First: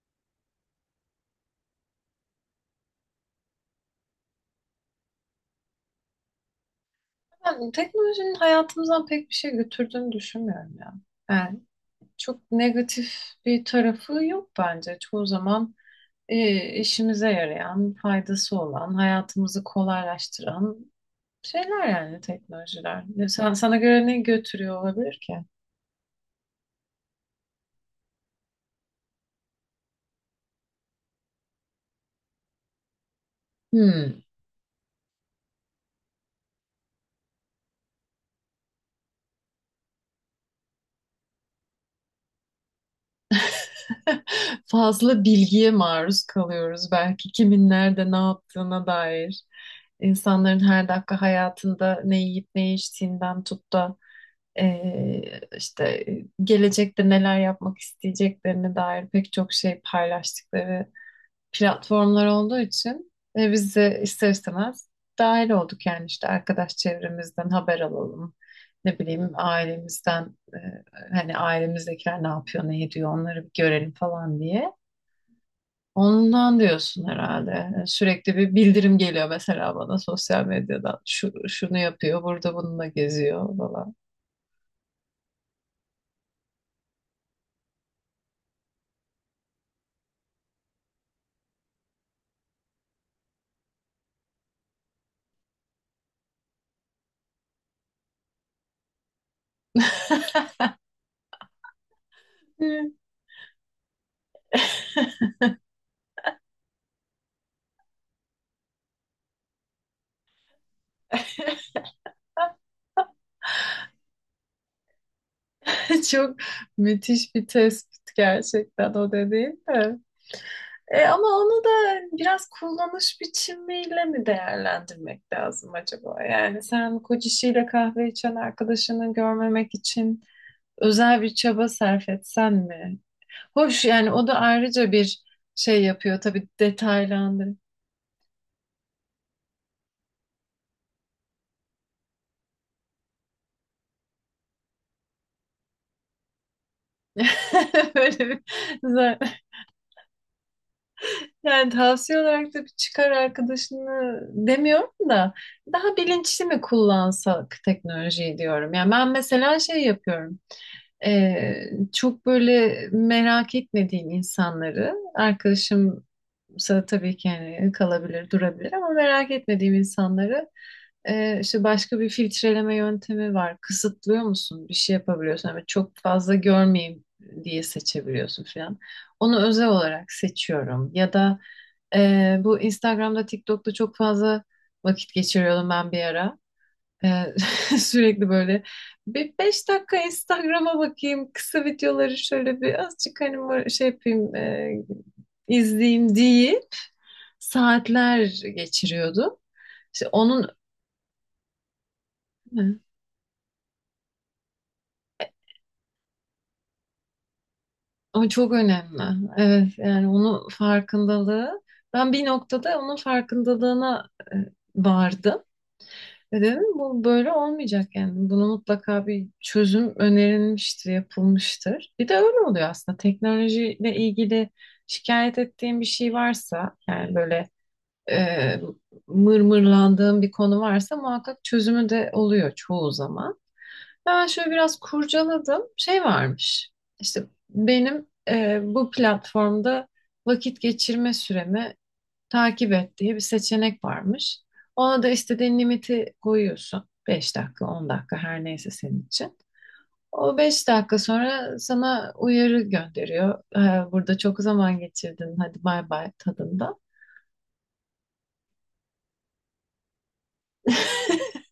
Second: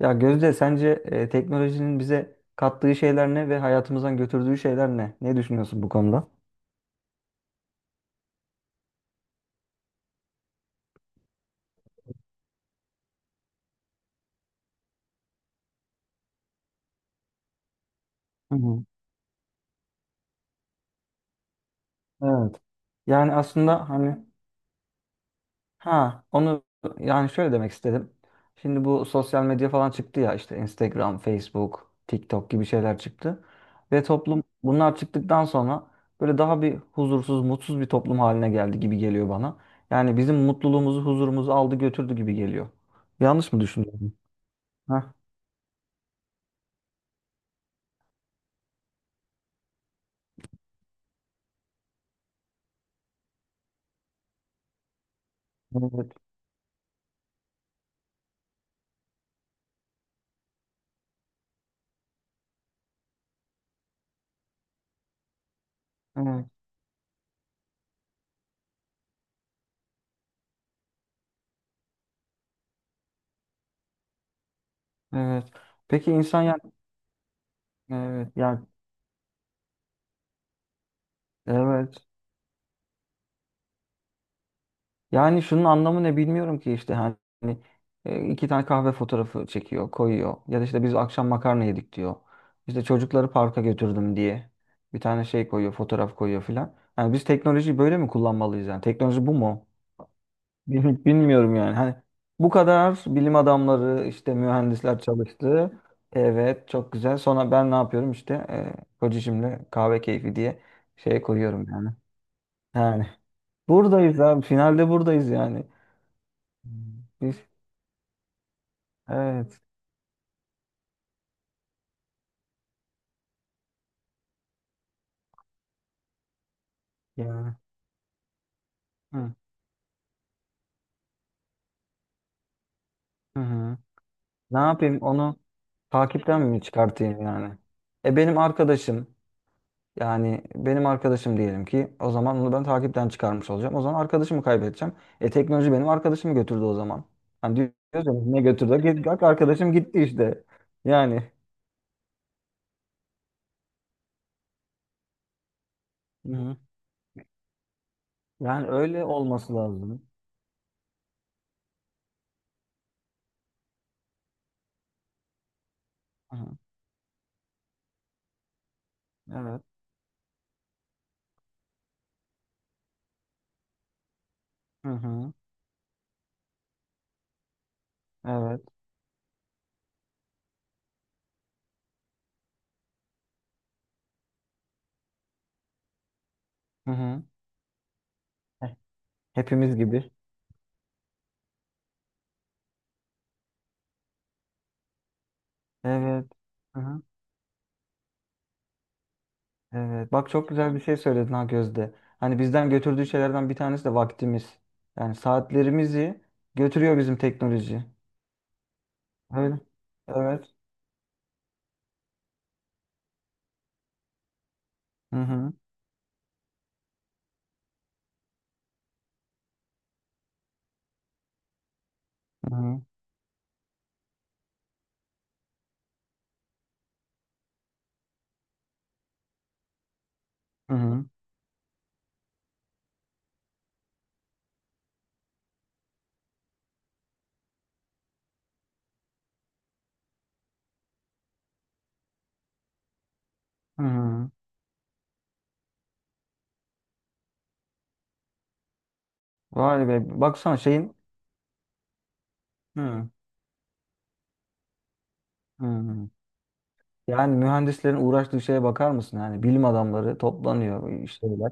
Ya Gözde sence teknolojinin bize kattığı şeyler ne ve hayatımızdan götürdüğü şeyler ne? Ne düşünüyorsun bu konuda? Ben teknolojinin hayatımızdan pek bir şey götürdüğünü düşünmüyorum ya. Yani çok negatif bir tarafı yok bence. Çoğu zaman işimize yarayan, Hı faydası hı. olan, hayatımızı kolaylaştıran şeyler yani Evet. teknolojiler. Yani Sen, sana aslında göre ne hani götürüyor olabilir ki? ha onu yani Şöyle demek istedim. Şimdi bu sosyal medya falan çıktı ya, işte Instagram, Facebook, TikTok gibi şeyler çıktı. Ve Hmm. toplum bunlar çıktıktan sonra böyle daha bir huzursuz, mutsuz bir toplum haline geldi gibi geliyor bana. Yani bizim mutluluğumuzu, huzurumuzu aldı götürdü gibi geliyor. Yanlış mı düşünüyorum? Heh. Fazla bilgiye maruz kalıyoruz belki kimin nerede ne yaptığına dair. İnsanların her dakika hayatında ne yiyip ne içtiğinden tut da Ee, işte Evet. gelecekte neler yapmak isteyeceklerine dair pek çok şey paylaştıkları platformlar olduğu için biz de ister istemez dahil olduk yani işte Evet. arkadaş çevremizden haber alalım. Ne bileyim ailemizden hani ailemizdekiler ne yapıyor ne ediyor onları bir görelim falan diye. Evet. Peki insan Ondan yani, diyorsun herhalde. Yani evet sürekli bir yani, bildirim geliyor mesela bana sosyal medyadan. Şunu evet. yapıyor, burada bununla geziyor falan. Yani şunun anlamı ne bilmiyorum ki, işte hani iki tane kahve fotoğrafı çekiyor, koyuyor. Ya da işte biz akşam makarna yedik diyor. İşte çocukları parka götürdüm diye bir tane şey koyuyor, fotoğraf koyuyor filan. Yani biz teknolojiyi böyle mi kullanmalıyız yani? Teknoloji bu mu? Bilmiyorum yani. Hani bu Hı. kadar bilim adamları, işte mühendisler çalıştı. Evet, çok güzel. Sonra ben ne yapıyorum işte, kocacığımla kahve keyfi diye şey koyuyorum yani. Yani buradayız abi. Finalde buradayız yani. Çok Hmm. müthiş Biz, bir tespit gerçekten o evet dediğin de. Ama onu da biraz kullanış biçimiyle mi değerlendirmek lazım acaba? Yani sen yani. kocasıyla kahve içen arkadaşını Hı görmemek için özel bir çaba sarf etsen mi? hı. Hı. Hoş yani o da Ne ayrıca yapayım, bir onu şey yapıyor takipten tabii mi çıkartayım detaylandırıyor. yani? E benim arkadaşım, yani benim arkadaşım diyelim ki, o zaman onu ben takipten çıkarmış olacağım. O zaman arkadaşımı kaybedeceğim. E teknoloji benim arkadaşımı götürdü o zaman. Hani diyoruz ya, Böyle bir ne götürdü? Bak, arkadaşım gitti işte. Yani. Yani tavsiye olarak da bir çıkar arkadaşını demiyorum da daha Hı bilinçli hı. mi kullansak teknolojiyi Yani diyorum. Yani öyle ben olması mesela şey lazım. yapıyorum. Ee, Çok böyle merak etmediğim insanları arkadaşımsa Hı hı. tabii ki yani kalabilir, durabilir ama merak Evet. etmediğim insanları işte başka bir filtreleme yöntemi var. Kısıtlıyor musun? Bir Hı şey hı. yapabiliyorsun ama çok fazla görmeyeyim diye seçebiliyorsun Evet. falan. Onu özel olarak seçiyorum ya da bu Instagram'da, TikTok'ta çok fazla vakit geçiriyordum ben bir ara. Hı Ee, hı. sürekli böyle Heh. bir beş Hepimiz dakika gibi. Instagram'a bakayım, kısa videoları şöyle bir azıcık hani böyle şey yapayım, izleyeyim Evet. deyip Hı hı. saatler geçiriyordum. İşte Evet. Bak, çok onun güzel bir şey söyledin ha Gözde. Hani bizden götürdüğü şeylerden bir tanesi de vaktimiz. Yani saatlerimizi götürüyor bizim teknoloji. o çok önemli. Öyle. Evet, yani onun Evet. farkındalığı. Ben bir noktada onun farkındalığına Hı vardım. hı. Ve dedim bu böyle olmayacak yani. Bunu mutlaka bir çözüm önerilmiştir, yapılmıştır. Bir de öyle Hı oluyor hı. aslında. Teknolojiyle ilgili şikayet ettiğim bir şey varsa yani böyle e, mırmırlandığım bir konu Hı varsa hı. muhakkak çözümü de oluyor çoğu zaman. Ben şöyle biraz kurcaladım. Şey varmış. İşte benim bu platformda vakit geçirme süremi takip et diye bir Hı seçenek hı. varmış. Ona da istediğin limiti koyuyorsun. Beş dakika, 10 dakika her neyse senin için. Vay be. O Baksana 5 şeyin. dakika sonra sana uyarı Hı. gönderiyor. Burada çok zaman geçirdin. Hadi bay Hı. bay" tadında. Yani mühendislerin uğraştığı şeye bakar mısın? Yani bilim adamları toplanıyor işte böyle.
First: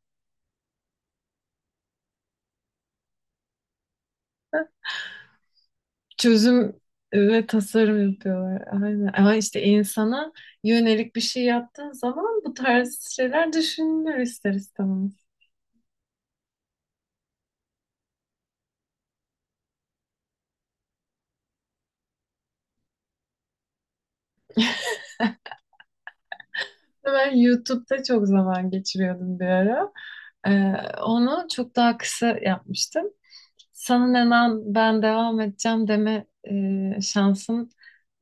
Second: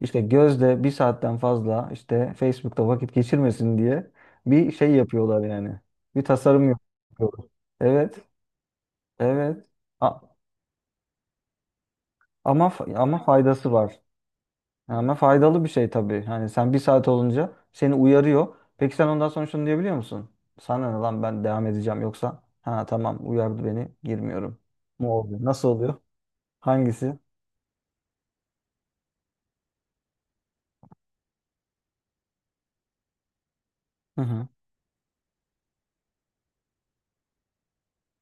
İşte Gözde bir saatten fazla işte Facebook'ta vakit geçirmesin diye bir şey yapıyorlar yani. Bir tasarım Çözüm ve yapıyorlar. tasarım Evet, yapıyorlar. Aynen. Ama işte evet. insana A- yönelik bir şey yaptığın zaman bu tarz ama şeyler faydası var. düşünülür ister istemez. Ama faydalı bir şey tabii. Hani sen bir saat olunca seni uyarıyor. Peki sen ondan sonra şunu diyebiliyor musun? Sana ne lan, ben devam edeceğim, yoksa ha tamam, uyardı beni, girmiyorum. Ne oluyor? Nasıl oluyor? Hangisi? Ben YouTube'da çok zaman geçiriyordum bir ara. Ee, Onu çok daha kısa yapmıştım. Sana Hı hı. hemen ben devam edeceğim deme şansın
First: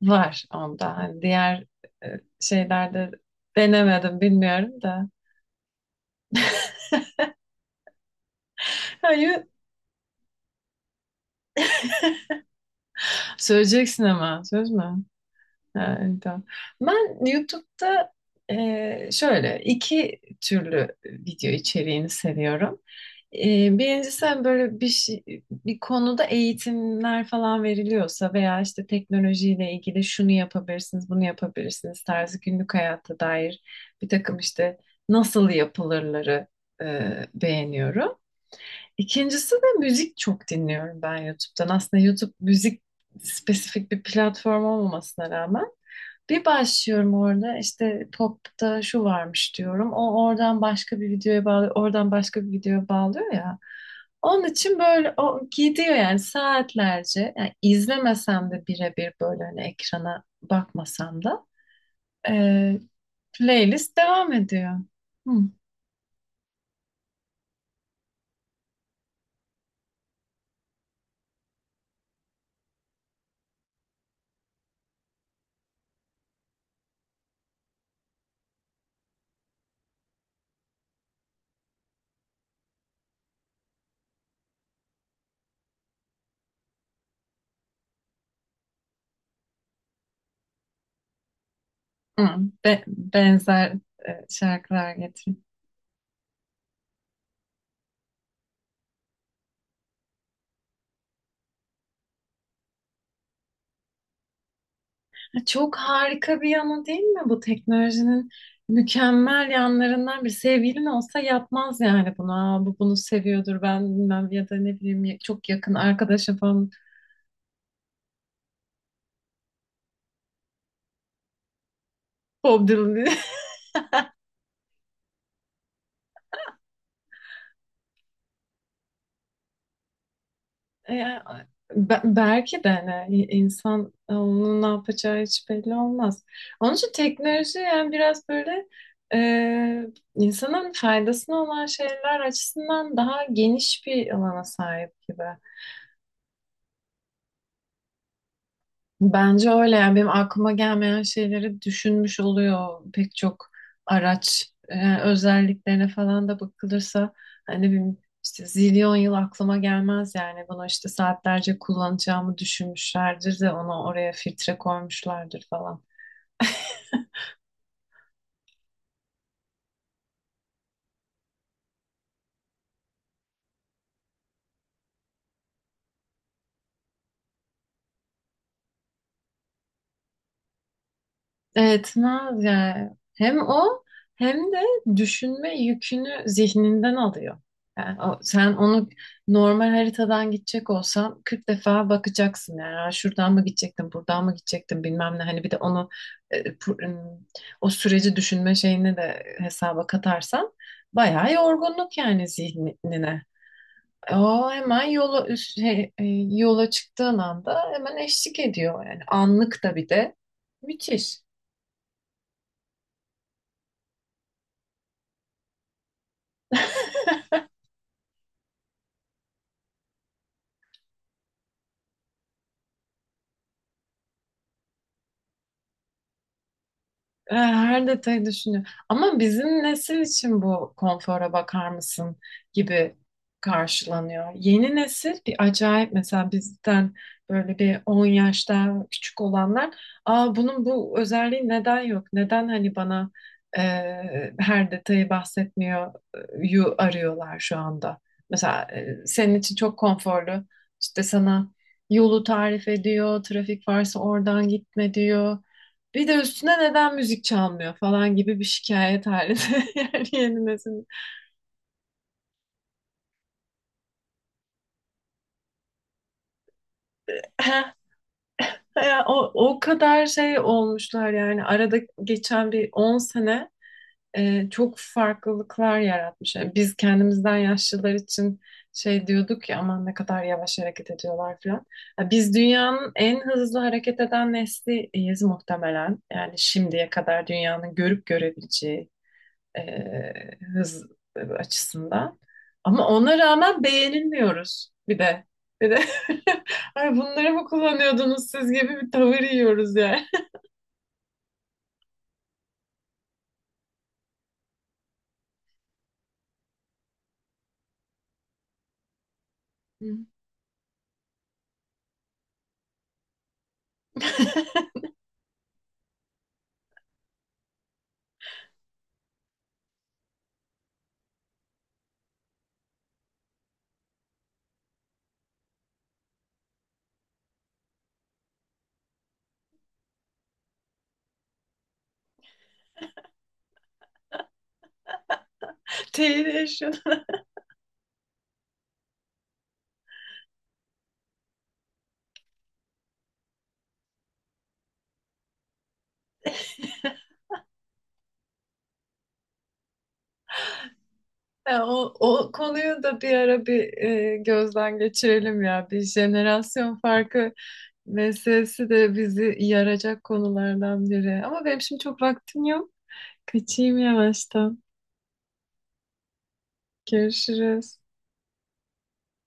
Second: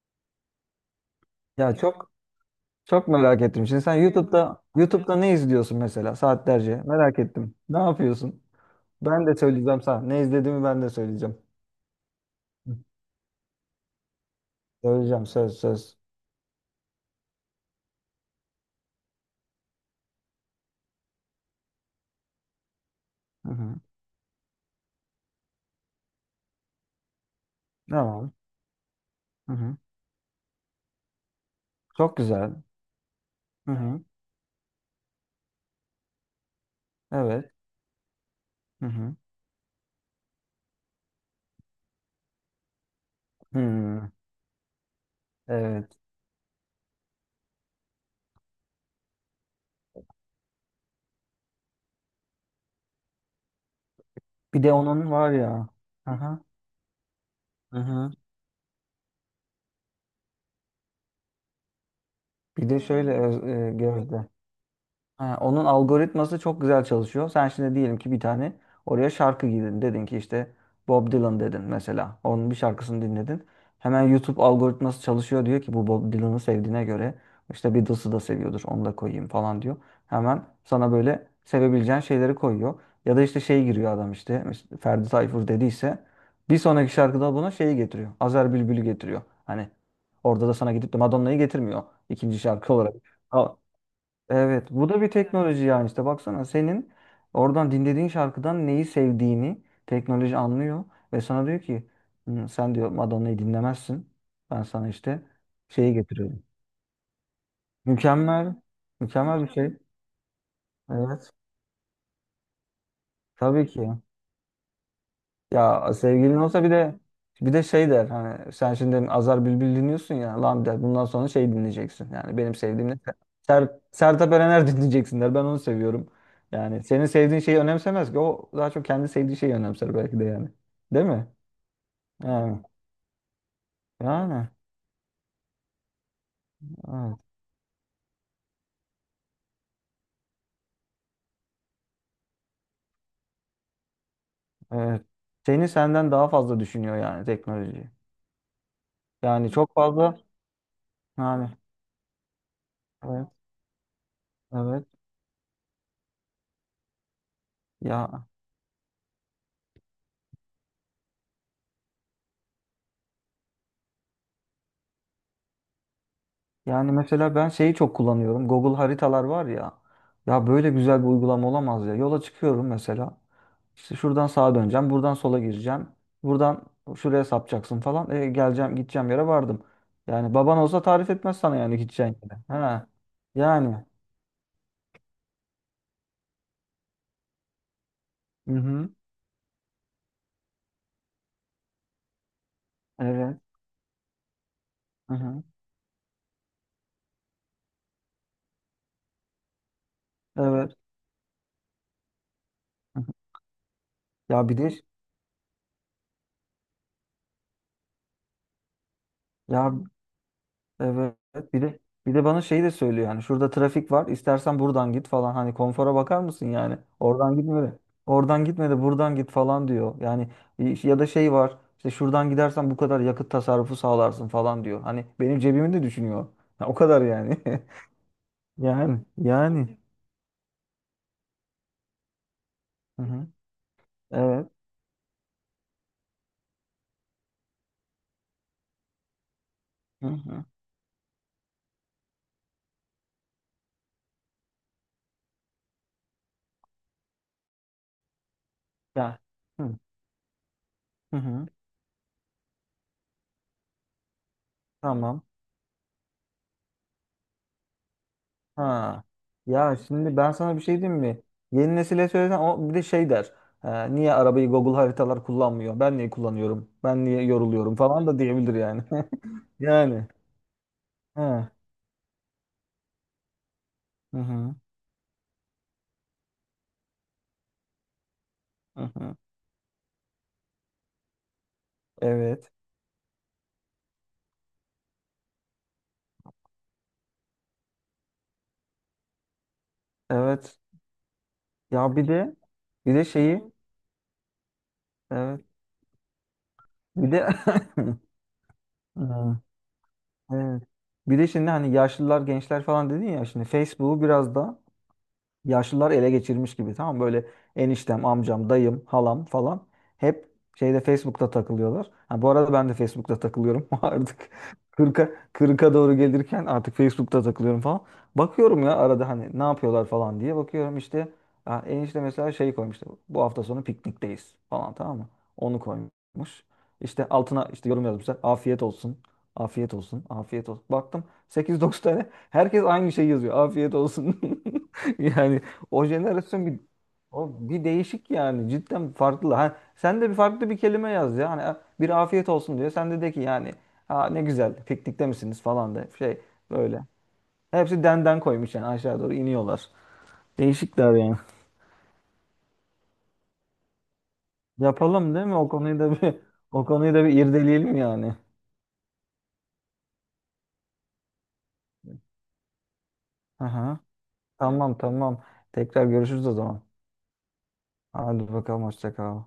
var onda. Hani diğer Ya e, çok Çok şeylerde merak ettim. Şimdi sen denemedim YouTube'da, bilmiyorum da. Ne izliyorsun mesela saatlerce? Merak ettim. Ne yapıyorsun? Ben de Hayır. söyleyeceğim sana. Ne izlediğimi ben de söyleyeceğim. Hı. Söyleyeceksin ama söz mü? Söyleyeceğim, söz söz. Ha, tamam. Ben YouTube'da şöyle iki türlü video içeriğini seviyorum. Hı hı. E, birincisi hani böyle bir şey, bir konuda eğitimler falan Tamam. veriliyorsa veya işte Hı teknolojiyle hı. ilgili şunu yapabilirsiniz, bunu yapabilirsiniz Çok tarzı güzel. günlük hayata dair Hı hı. bir takım işte nasıl yapılırları Evet. beğeniyorum. Hı hı. İkincisi de müzik çok dinliyorum ben YouTube'dan. Aslında YouTube müzik Hı. spesifik bir platform olmamasına rağmen. Evet. Bir başlıyorum orada işte popta şu varmış diyorum. O oradan başka bir videoya bağlıyor, oradan başka bir videoya bağlıyor ya. Onun Bir de için onun böyle var o ya. gidiyor Hı yani hı. saatlerce. Yani Hı hı. izlemesem de birebir böyle hani ekrana bakmasam da e, Bir de şöyle öz- e, playlist Gözde, devam ediyor. Hı, ha, onun algoritması çok güzel çalışıyor. Sen şimdi diyelim ki bir tane oraya şarkı girdin. Dedin ki işte Bob Dylan, dedin mesela. Onun bir şarkısını dinledin. Hemen YouTube algoritması çalışıyor, diyor ki bu Bob Dylan'ı sevdiğine göre işte Beatles'ı da seviyordur. Onu da koyayım falan diyor. Hemen sana böyle sevebileceğin şeyleri koyuyor. Ya da işte şey giriyor adam, işte Ferdi Tayfur dediyse bir sonraki şarkıda buna şeyi getiriyor. Azer Bülbül'ü getiriyor. Hani orada da sana gidip de Madonna'yı getirmiyor hı. ikinci şarkı Be- olarak. benzer Evet, bu şarkılar da bir getiriyor. teknoloji yani. İşte baksana, senin oradan dinlediğin şarkıdan neyi sevdiğini teknoloji anlıyor ve sana diyor ki "Hmm, sen diyor Madonna'yı dinlemezsin. Ben sana işte Çok şeyi harika getiriyorum." bir yanı değil mi bu teknolojinin Mükemmel, mükemmel mükemmel bir şey. yanlarından, bir sevgilin olsa Evet, yapmaz yani bunu. Aa, bu bunu seviyordur tabii ben ki. bilmem ya da ne bileyim çok yakın Ya sevgilin arkadaşım olsa falan bir de, şey der, hani sen şimdi Azar Bülbül dinliyorsun ya, lan der, bundan sonra şey dinleyeceksin. Yani benim Bob sevdiğim ne? Dylan'ı. Sertab Erener dinleyeceksin der. Ben onu seviyorum. Yani senin sevdiğin şeyi önemsemez ki. O daha çok kendi sevdiği şeyi önemser belki de yani. E, Değil mi? Yani. belki de hani insan Yani. onun ne yapacağı hiç belli olmaz. Onun için Evet. teknoloji yani biraz böyle e, insanın faydasına olan şeyler açısından daha geniş bir alana sahip Evet. gibi. Seni senden daha fazla düşünüyor yani teknoloji. Yani Bence çok öyle yani benim fazla, aklıma gelmeyen yani şeyleri düşünmüş oluyor pek evet çok araç evet, özelliklerine falan da bakılırsa hani benim ya. işte zilyon yıl aklıma gelmez yani bunu işte saatlerce kullanacağımı düşünmüşlerdir de ona oraya filtre koymuşlardır falan. Yani mesela ben şeyi çok kullanıyorum. Google haritalar var ya. Ya böyle güzel bir uygulama olamaz ya. Yola çıkıyorum mesela. İşte şuradan sağa döneceğim, buradan sola gireceğim. Buradan şuraya sapacaksın falan. E, geleceğim, gideceğim yere vardım. Yani baban olsa tarif etmez sana yani gideceğin yere. Etmez Ha. yani. Hem o Yani. hem de düşünme yükünü zihninden alıyor. Yani sen Hı onu hı. normal haritadan gidecek olsan 40 defa bakacaksın yani "Aa, şuradan Evet. mı gidecektim, buradan mı gidecektim Hı bilmem ne." Hani hı. bir de onu e, pu- ım, o süreci düşünme şeyini de hesaba katarsan Evet. bayağı yorgunluk yani Hı hı. zihnine. Ya O bir de hemen yola üst- şey, e, yola çıktığın anda hemen eşlik ediyor yani anlık ya da bir de Evet. müthiş. Bir de, bana şey de söylüyor yani, şurada trafik var, istersen buradan git falan, hani konfora bakar mısın yani, oradan gitme de, buradan git falan diyor. Yani ya da şey var, işte şuradan gidersen bu kadar yakıt tasarrufu sağlarsın falan diyor. Hani benim cebimi de düşünüyor. Ya o kadar E, yani. her detayı düşünüyor. Yani Ama bizim yani. nesil için bu konfora bakar mısın gibi Hı hı. karşılanıyor. Evet. Yeni nesil bir acayip mesela bizden böyle bir 10 yaşta küçük olanlar, Hı aa, hı. bunun bu özelliği neden yok? Neden hani bana e, her detayı bahsetmiyor yu arıyorlar şu anda. Mesela Ya. senin için Hı çok konforlu işte hı. sana Hı. yolu tarif ediyor, trafik varsa oradan gitme Tamam. diyor. Bir de üstüne neden müzik çalmıyor falan gibi bir Ha. şikayet halinde Ya yani şimdi ben yeni sana bir nesil. şey diyeyim mi? Yeni nesile söylesen o bir de şey der. Niye arabayı Google haritalar kullanmıyor? Ben niye kullanıyorum? Ben niye yoruluyorum falan" da diyebilir yani. Ya o kadar Yani. şey olmuşlar yani Ha. arada geçen bir 10 sene Hı hı. çok farklılıklar yaratmış. Yani biz kendimizden yaşlılar için Hı şey hı. diyorduk ya aman ne kadar yavaş hareket ediyorlar falan. Ya biz Evet. dünyanın en hızlı hareket eden nesliyiz muhtemelen. Yani şimdiye kadar dünyanın görüp görebileceği e, Evet. hız Ya bir açısından. de, Ama bir de ona şeyi rağmen beğenilmiyoruz bir de. evet. Bir de ay Bir de bunları mı kullanıyordunuz siz gibi bir tavır hı, yiyoruz yani. evet. Bir de şimdi hani yaşlılar, gençler falan dedin ya, şimdi Facebook'u biraz da yaşlılar ele geçirmiş gibi, tamam mı? Böyle eniştem, amcam, dayım, halam falan hep şeyde, Facebook'ta takılıyorlar. Ha, bu arada ben de Facebook'ta takılıyorum artık 40'a 40'a doğru gelirken artık Facebook'ta takılıyorum falan. Bakıyorum ya arada, hani ne yapıyorlar falan diye bakıyorum işte. Ha, enişte mesela şey koymuştu. Bu hafta sonu piknikteyiz falan, tamam mı? Onu koymuş. İşte altına işte yorum yazmışlar. Afiyet olsun. Afiyet olsun. Afiyet olsun. Baktım 8-9 tane herkes aynı şeyi yazıyor. Afiyet olsun. Yani o Teyit jenerasyon bir, yaşadım. o bir değişik yani, cidden farklı. Ha, sen de bir farklı bir kelime yaz ya. Hani bir afiyet olsun diyor. Sen de de ki yani, ha ne güzel, piknikte misiniz falan da şey böyle. Hepsi denden koymuş yani, aşağı doğru iniyorlar. Değişikler yani. Ya o konuyu da bir ara bir gözden Yapalım değil mi? geçirelim O ya. konuyu Bir da bir o jenerasyon konuyu da bir farkı irdeleyelim yani. meselesi de bizi yaracak konulardan biri. Ama benim şimdi çok vaktim yok. Kaçayım Aha, yavaştan. tamam tamam. Tekrar görüşürüz o zaman. Görüşürüz. Hadi bakalım, hoşça kal.